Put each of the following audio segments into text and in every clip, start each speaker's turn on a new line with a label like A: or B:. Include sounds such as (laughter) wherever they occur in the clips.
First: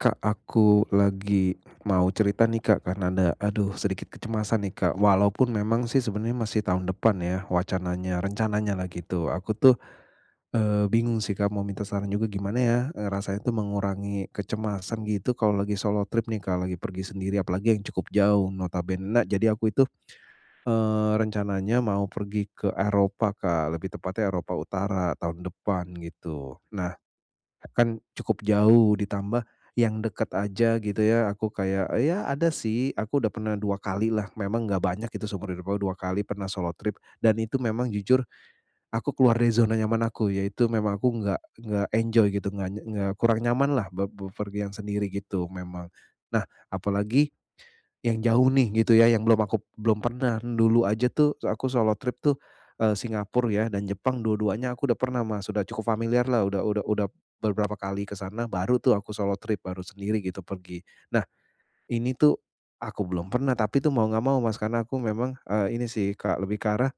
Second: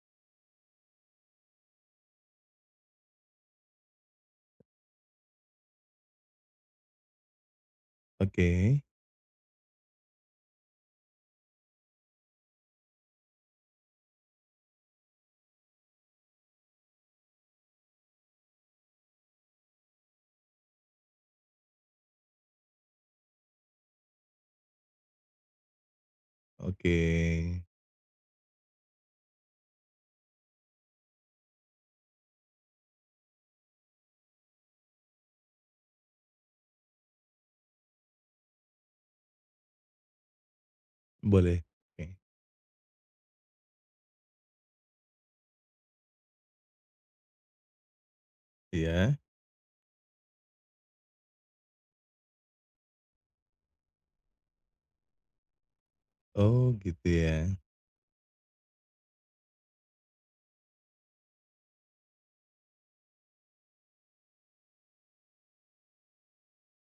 A: Kak, aku lagi mau cerita nih Kak, karena ada aduh sedikit kecemasan nih Kak. Walaupun memang sih, sebenernya masih tahun depan ya wacananya,
B: Oke.
A: rencananyalah gitu. Aku tuh, eee, bingung sih Kak, mau minta saran juga gimana ya, eee, rasanya tuh mengurangi kecemasan gitu. Kalau lagi solo trip nih Kak, lagi pergi sendiri, apalagi yang cukup jauh notabene na jadi aku itu, eee, rencananya mau pergi ke Eropa Kak, lebih tepatnya Eropa utara tahun depan gitu,
B: Oke.
A: eee, kan cukup jauh, ditambah yang dekat aja gitu ya, aku kayak ya ada sih, aku udah pernah 2 kalilah. Memang nggak banyak gitu seumur hidup aku 2 kali pernah solo trip, dan itu memang jujur, aku keluar dari zona nyaman aku, yaitu memang aku enggak
B: Boleh,
A: enggak
B: oke.
A: enjoy gitu, nggak ny nggak kurang nyamanlah be bepergian sendiri gitu memang. Nah, apalagi yang jauh nih gitu ya,
B: Iya.
A: yang belum aku belum pernah. Dulu aja tuh se aku solo trip tuh, eee, Singapura ya dan Jepang, dua-duanya aku udah pernah Mas, udah cukup familiarlah, udah
B: Oh
A: udah udah
B: gitu ya.
A: beberapa kali ke sana, baru tuh aku solo trip, baru sendiri gitu pergi. Nah, ini tuh aku belum pernah, tapi tuh mau nggak mau Mas, karena aku memang, eee, ini sih Kak, lebih ke arah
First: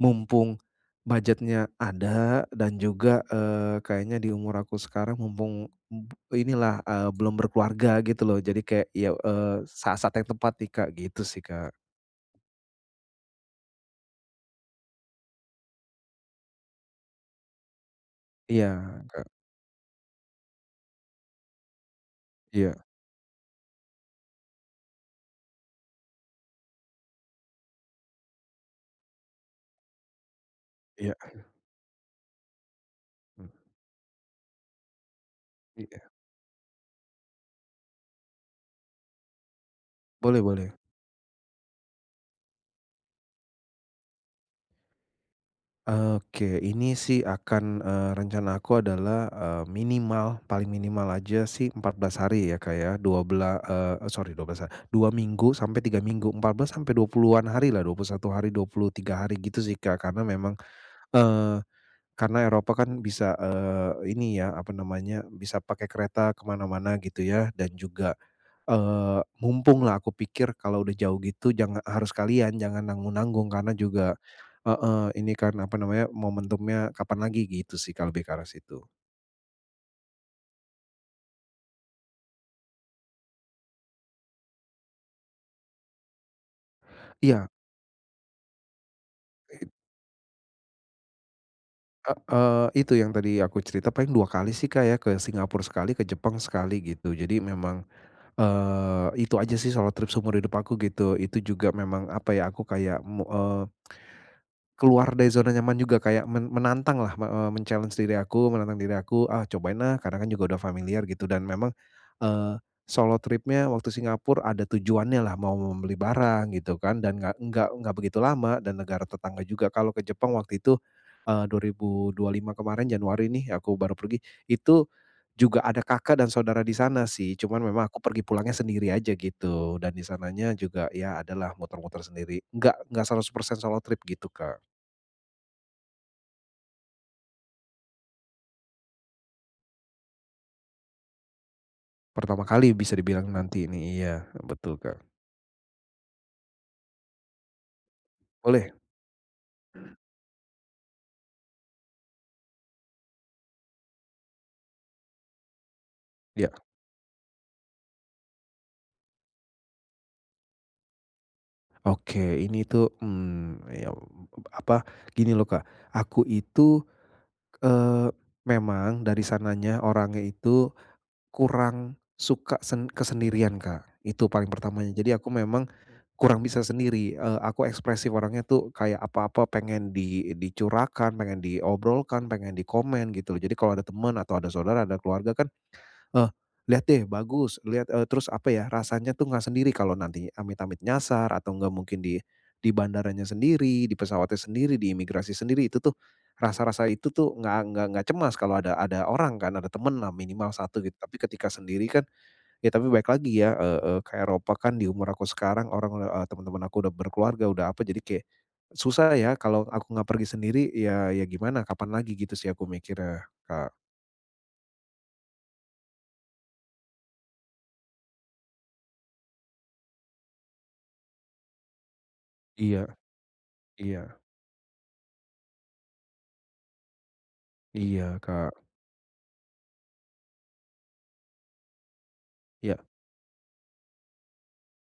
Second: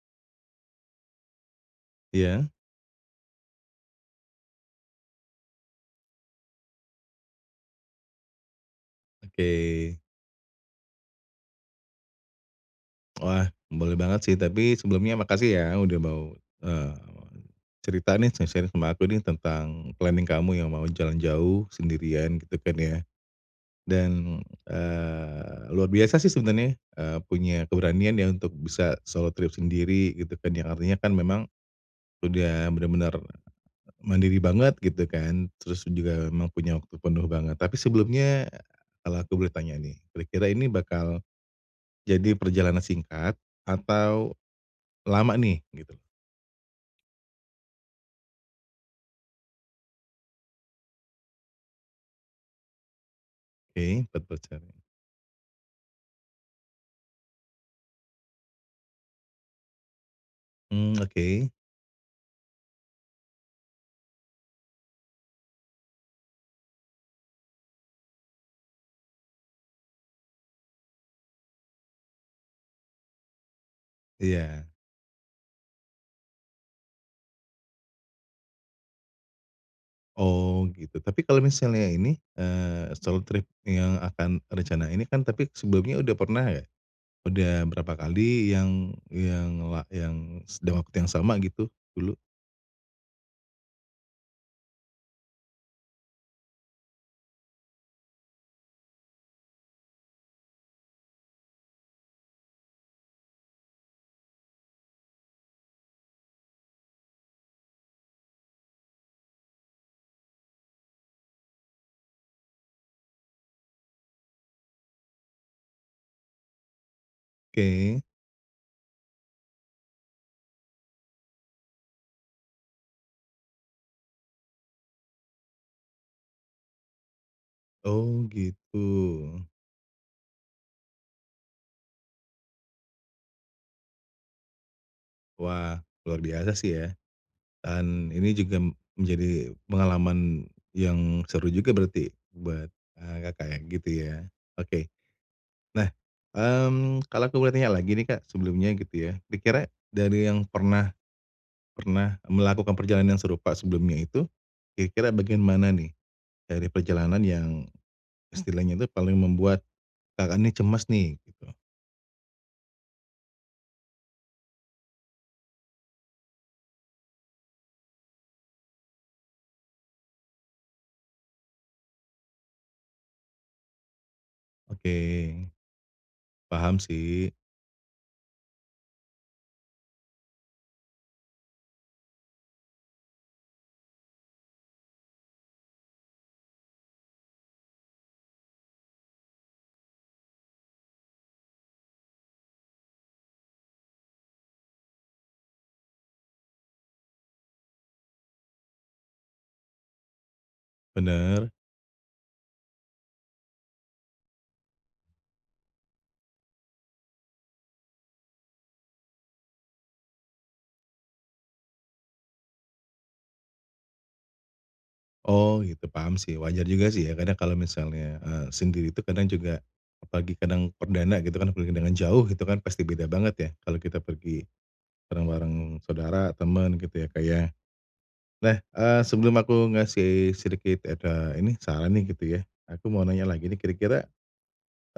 A: mumpung budget-nya ada,
B: Iya.
A: dan juga, eee, kayaknya di umur aku sekarang mumpung, mmm, inilah, eee, belum berkeluarga gitu loh. Jadi kayak, ya, eee,
B: Oke.
A: saat-saat yang tepat nih Kak, gitu sih Kak.
B: Wah, boleh banget sih, tapi sebelumnya makasih ya udah mau, eee, cerita nih
A: Iya
B: sharing-sharing sama aku nih
A: Kak.
B: tentang planning kamu yang mau jalan jauh sendirian gitu kan
A: Iya.
B: ya, dan, eee, luar biasa sih sebenarnya eee, punya keberanian ya untuk bisa solo trip sendiri gitu kan, yang artinya kan
A: Iya.
B: memang sudah benar-benar
A: Mmm.
B: mandiri banget gitu kan, terus dan
A: Iya.
B: juga memang punya waktu penuh banget. Tapi sebelumnya, kalau aku boleh tanya nih,
A: Boleh
B: kira-kira ini
A: boleh.
B: bakal jadi perjalanan singkat atau lama nih, gitu?
A: Oke ini sih akan eee, rencana aku adalah, eee, minimal, paling minimal aja sih 14 hari ya Kak ya, dua bela eee
B: Oke.
A: eee,
B: empat
A: sorry
B: belas
A: 12 ha
B: hari.
A: 2 minggu sampai 3 minggu, 14 sampai 20-an hari lah, 21 hari, 23 hari gitu sih Kak. Karena memang,
B: Mmm, oke.
A: eee, karena Eropa kan bisa, eee, ini ya apa namanya, bisa pakai kereta ke mana-mana gitu ya, dan juga eee, mumpung lah aku pikir kalau udah jauh gitu jangan harus sekalian jangan nanggung-nanggung karena juga
B: Iya.
A: heeh ini kan apa namanya, momentumnya kapan lagi, gitu sih Kak, lebih ke arah situ.
B: Oh, gitu. Tapi kalau misalnya ini, eee, solo trip yang akan rencana ini kan, tapi sebelumnya udah pernah enggak?
A: Iya.
B: Udah berapa kali yang yang
A: It
B: la yang st dalam waktu yang sama gitu
A: E
B: dulu?
A: eee, itu yang tadi aku cerita paling 2 kali sih, Kak, ya ke Singapore sekali ke Jepang sekali gitu. Jadi memang, eee, itu aja sih solo trip seumur hidup aku, gitu. Itu juga memang apa ya aku kayak mo eee, (tsk) keluar dari zona nyaman juga kayak men menantanglah me eee, men-challenge diri aku, menantang diri aku, "Ah cobain ah." Karena kan juga udah familiar gitu. Dan memang, eee, solo tripnya waktu Singapore ada tujuannya lah mau membeli barang gitu kan dan nggak nggak nggak
B: Ke.
A: begitu lama dan negara tetangga juga. Kalau ke Jepang waktu itu, eee, 2025 kemarin Januari nih aku baru pergi. Itu juga ada kakak dan saudara di sana sih. Cuman memang aku pergi
B: Oh,
A: pulangnya sendiri aja,
B: gitu.
A: gitu. Dan di sananya juga ya adalah muter-muter sendiri. Enggak enggak 100% solo trip gitu, Kak.
B: Wah, luar biasa sih ya. Dan ini juga menjadi pengalaman yang seru juga berarti
A: Pertama
B: buat,
A: kali bisa
B: eee,
A: dibilang
B: Kakak ya,
A: nanti nih,
B: gitu
A: iya
B: ya.
A: betul,
B: Oke.
A: Kak.
B: Nah, mmm, kalau aku boleh tanya lagi nih, Kak,
A: Boleh.
B: sebelumnya gitu ya. Dikira dari yang pernah pernah melakukan perjalanan yang serupa sebelumnya itu, kira-kira bagaimana nih
A: Ya.
B: dari perjalanan yang istilahnya itu paling membuat Kakak ini cemas nih, gitu?
A: Oke ini tuh mmm ya ap apa gini loh, Kak. Aku itu, eee, memang dari sananya orangnya itu kurang suka sen kesendirian, Kak, itu paling pertamanya. Jadi aku
B: Oke.
A: memang kurang bisa
B: Paham
A: sendiri,
B: sih.
A: eee, aku ekspresif orangnya tuh kayak apa-apa pengen di dicurahkan pengen diobrolkan, pengen dikomen, gitu loh. Jadi kalau ada temen atau ada saudara atau keluarga kan, "Eh lihat deh bagus liat" Eee, terus apa ya rasanya itu enggak sendiri kalau nanti amit-amit nyasar atau enggak mungkin di di bandaranya sendiri di pesawatnya sendiri di imigrasi sendiri itu tuh rasa-rasa itu tuh enggak nggak nggak cemas kalau ada ada orang kan ada temen lah minimal 1 gitu. Tapi ketika
B: Benar.
A: sendiri kan ya tapi balik lagi ya, eee, e ke Eropa kan di umur aku sekarang orang udah, eee, temen-temen aku udah berkeluarga udah apa jadi kayak susah ya kalau aku enggak pergi sendiri ya ya gimana kapan lagi gitu sih aku mikirnya, Kak.
B: Oh gitu, paham sih, wajar juga sih ya, kadang kalau misalnya, eee, sendiri itu kadang juga apalagi kadang perdana gitu kan, pergi dengan jauh gitu kan, pasti
A: Iya.
B: beda banget ya, kalau kita
A: Iya.
B: pergi bareng-bareng saudara, temen gitu ya, Kak, ya.
A: Iya,
B: Nah,
A: Kak.
B: eee sebelum aku ngasih sedikit ed ah, ini, saran nih gitu ya,
A: Ya.
B: aku mau nanya lagi nih, kira-kira,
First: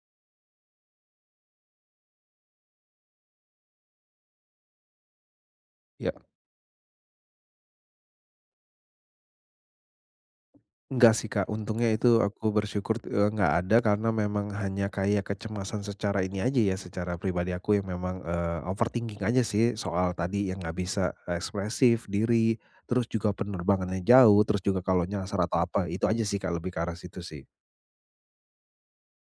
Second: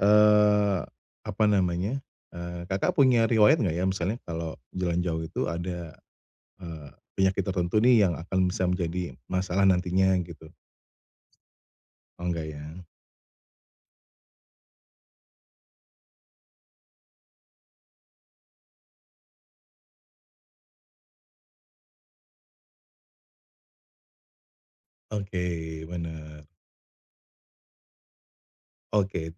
B: eee, apa namanya, eee, Kakak punya riwayat enggak ya, misalnya kalau jalan jauh itu ada,
A: Ya.
B: eee penyakit tertentu nih yang akan bisa menjadi masalah nantinya, gitu?
A: Enggak sih Kak. Untungnya itu
B: Oh enggak
A: aku
B: ya?
A: bersyukur, t eee, enggak ada karena memang hanya kayak kecemasan secara ini aja ya, secara pribadi aku yang memang, eee, overthinking aja sih, soal tadi yang enggak bisa ekspresif diri, terus juga penerbangannya jauh, terus juga kalau nyasar atau
B: Oke,
A: apa, itu aja sih
B: benar.
A: Kak, lebih ke arah situ sih.
B: Oke,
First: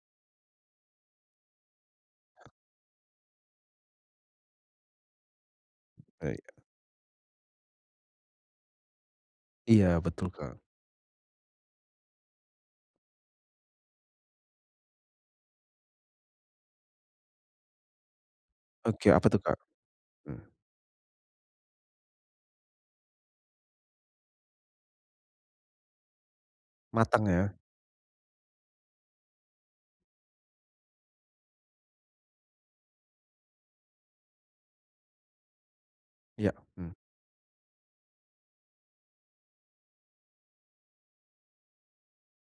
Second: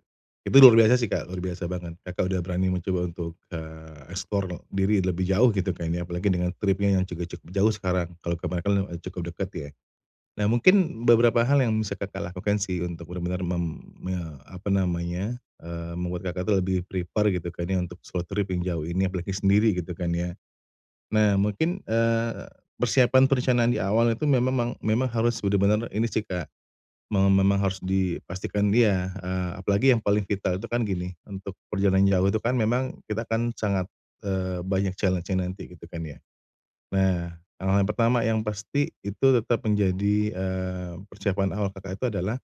B: itu luar biasa sih, Kak, luar biasa banget. Kakak udah berani mencoba untuk, eee, explore lo diri lebih jauh gitu kan ya, apalagi
A: Baik Kak.
B: dengan tripnya yang cuku cuk jauh sekarang, kalau kemarin kan le cukup dekat ya.
A: Iya, betul,
B: Nah,
A: Kak.
B: mungkin beberapa hal yang bisa Kakak lakukan sih, untuk benar-benar mem me apa namanya, eee, membuat, Kakak itu lebih prepare gitu kan ya, untuk solo trip yang jauh ini,
A: Oke. Apa
B: apalagi
A: tuh Kak?
B: sendiri gitu kan ya,
A: Mhm.
B: nah, mungkin, eee, persiapan perencanaan di awal itu memang- memang harus sudah benar ini sih, Kak, me
A: Matang ya.
B: memang harus dipastikan dia, eee, apalagi yang paling vital itu kan gini, untuk perjalanan jauh itu kan memang kita kan sangat, eee, banyak challenge-nya nanti gitu kan ya?
A: Iya, mhm.
B: Nah, hal-hal yang pertama yang pasti itu tetap menjadi, eee, persiapan awal Kakak itu adalah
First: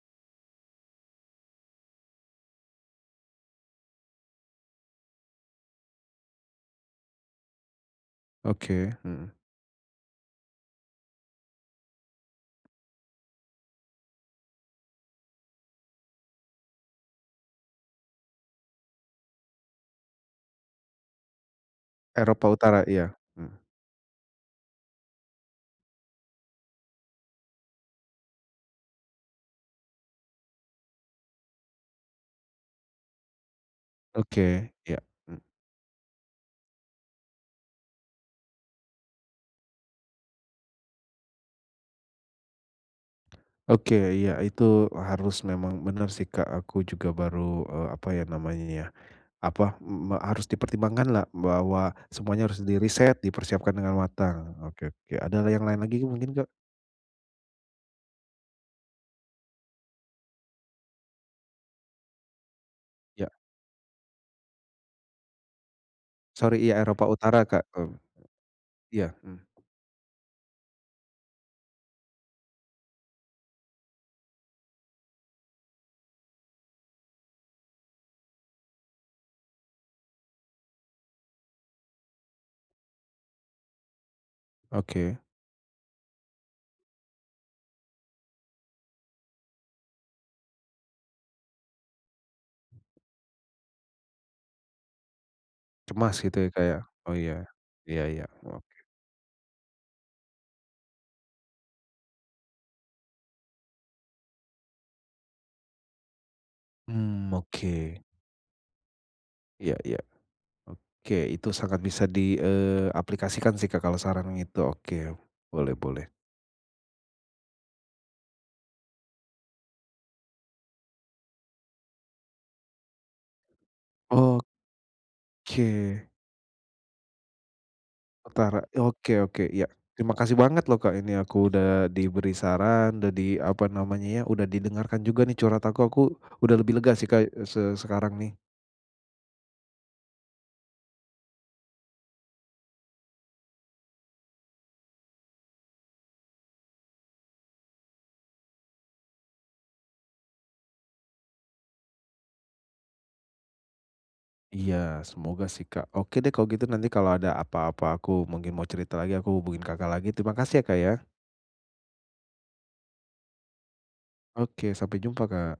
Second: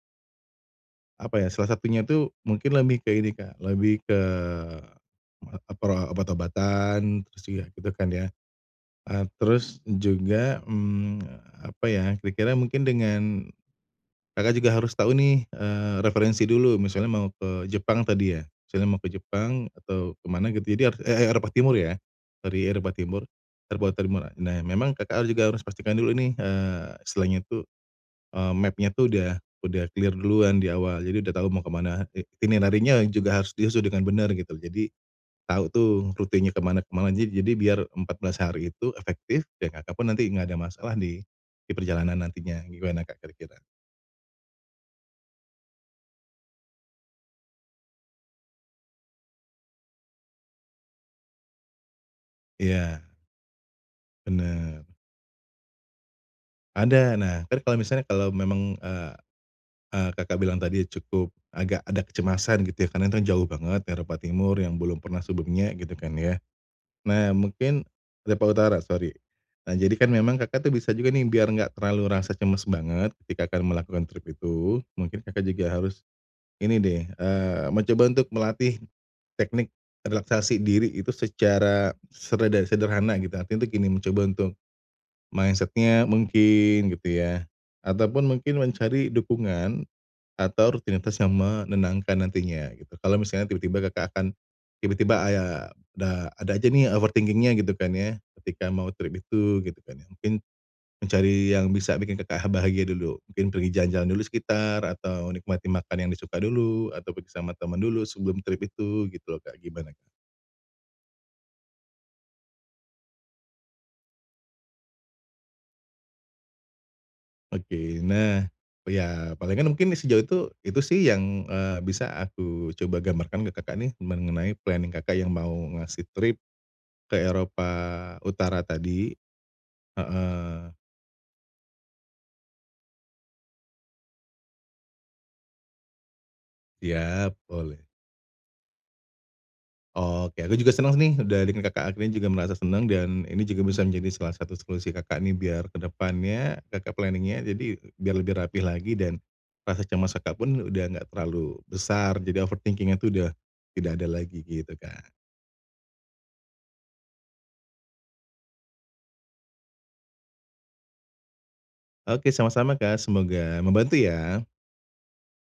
B: Apa ya, salah satunya tuh mungkin lebih ke ini Kak, lebih ke, eee eee, pro obat-obatan, terus juga gitu kan ya.
A: Oke,
B: Eee,
A: hmm.
B: terus juga, mmm, apa ya, kira-kira mungkin dengan Kakak juga harus tahu nih, eee, referensi dulu, misalnya mau ke Jepang tadi ya, misalnya mau ke Jepang atau ke mana gitu, jadi har e e Eropa Timur ya,
A: Eropa
B: dari
A: Utara,
B: Eropa
A: iya
B: Timur,
A: hmm.
B: terbuat termurah. Nah, memang Kakak harus juga, harus pastikan dulu nih, eee, istilahnya itu eee, map-nya tuh udah udah clear duluan di awal, jadi udah tahu mau ke mana, i ini nantinya juga harus diisi dengan benar gitu.
A: Oke,
B: Jadi
A: iya hmm.
B: tahu tuh rutenya ke mana ke mana aja jadi biar 14 hari itu efektif, ya Kakak pun nanti enggak ada masalah di, di perjalanan nantinya, gimana Kak kira-kira?
A: Oke. Iya, itu harus memang bener sih Kak. Aku juga baru, eee, apa ya namanya ya, apa, mmm, harus dipertimbangkanlah bahwa semuanya harus
B: Iya.
A: diriset, dipersiapkan dengan matang.
B: Benar.
A: Oke oke, ada yang lain lagi mungkin Kak?
B: Ada, nah, entar kalau misalnya kalau memang, eee eee Kakak bilang tadi cukup agak ada kecemasan gitu ya, karena kan
A: Iya.
B: jauh banget Eropa Timur yang belum pernah sebelumnya gitu kan ya.
A: Sori, iya Eropa
B: Nah,
A: Utara Kak,
B: mungkin
A: hmm.
B: Eropa Utara, sori.
A: Iya, hmm.
B: Nah, jadi kan memang Kakak tuh bisa juga nih biar enggak terlalu rasa cemas banget, ketika Kakak melakukan trip itu, mungkin Kakak juga harus ini deh, eee, mencoba untuk melatih teknik relaksasi diri itu secara sereda sederhana gitu, artinya itu gini mencoba untuk
A: Oke.
B: mindset-nya mungkin gitu ya, ataupun mungkin mencari dukungan atau rutinitas yang menenangkan nantinya, gitu. Kalau misalnya tiba-tiba Kakak akan tiba-tiba aya
A: Cemas
B: da
A: gitu ya
B: ada
A: Kak
B: aja
A: ya?
B: nih, eee,
A: Oh iya,
B: overthinking-nya gitu kan
A: iya
B: ya,
A: iya,
B: ketika
A: oke.
B: mau trip itu, gitu kan ya, mungkin mencari yang bisa bikin Kakak ha bahagia dulu, mungkin pergi jalan-jalan dulu sekitar, atau nikmati makan yang disuka dulu, atau pergi
A: Mmm
B: sama temen
A: oke.
B: dulu sebelum trip itu, gitu loh Kak,
A: Iya
B: gimana?
A: iya. Oke, itu sangat bisa di, eee, aplikasikan sih Kak kalau saran gitu oke, boleh boleh.
B: Oke. Nah, iya palingan mungkin sejauh itu, itu sih yang, eee, bisa aku coba gambarkan ke Kakak nih
A: Oh.
B: mengenai planning Kakak yang mau ngasih
A: Ke.
B: trip ke Eropa Utara
A: Utara.
B: tadi,
A: Oke oke iya. Terima kasih banget
B: heeh.
A: loh Kak ini aku udah diberi saran, udah di apa namanya ya? Udah didengarkan juga nih curhat aku, aku udah lebih lega sih Kak
B: Iya,
A: se
B: boleh.
A: sekarang nih.
B: Oh oke, aku juga senang nih, udah dengerin Kakak akhirnya juga merasa senang dan ini juga bisa menjadi salah satu solusi Kakak nih biar ke depannya, Kakak planning-nya, jadi biar lebih rapi lagi dan rasa cemas Kakak pun udah enggak terlalu besar, jadi overthinking-nya itu sudah tidak ada lagi, gitu
A: Iya.
B: Kak.
A: Semoga sih Kak. Oke deh kalau gitu nanti kalau ada apa-apa, aku mungkin mau cerita lagi, aku hubungin Kakak lagi. Terima kasih ya Kak ya.
B: Oke, sama-sama Kak, semoga membantu ya.
A: Oke. Sampai jumpa Kak.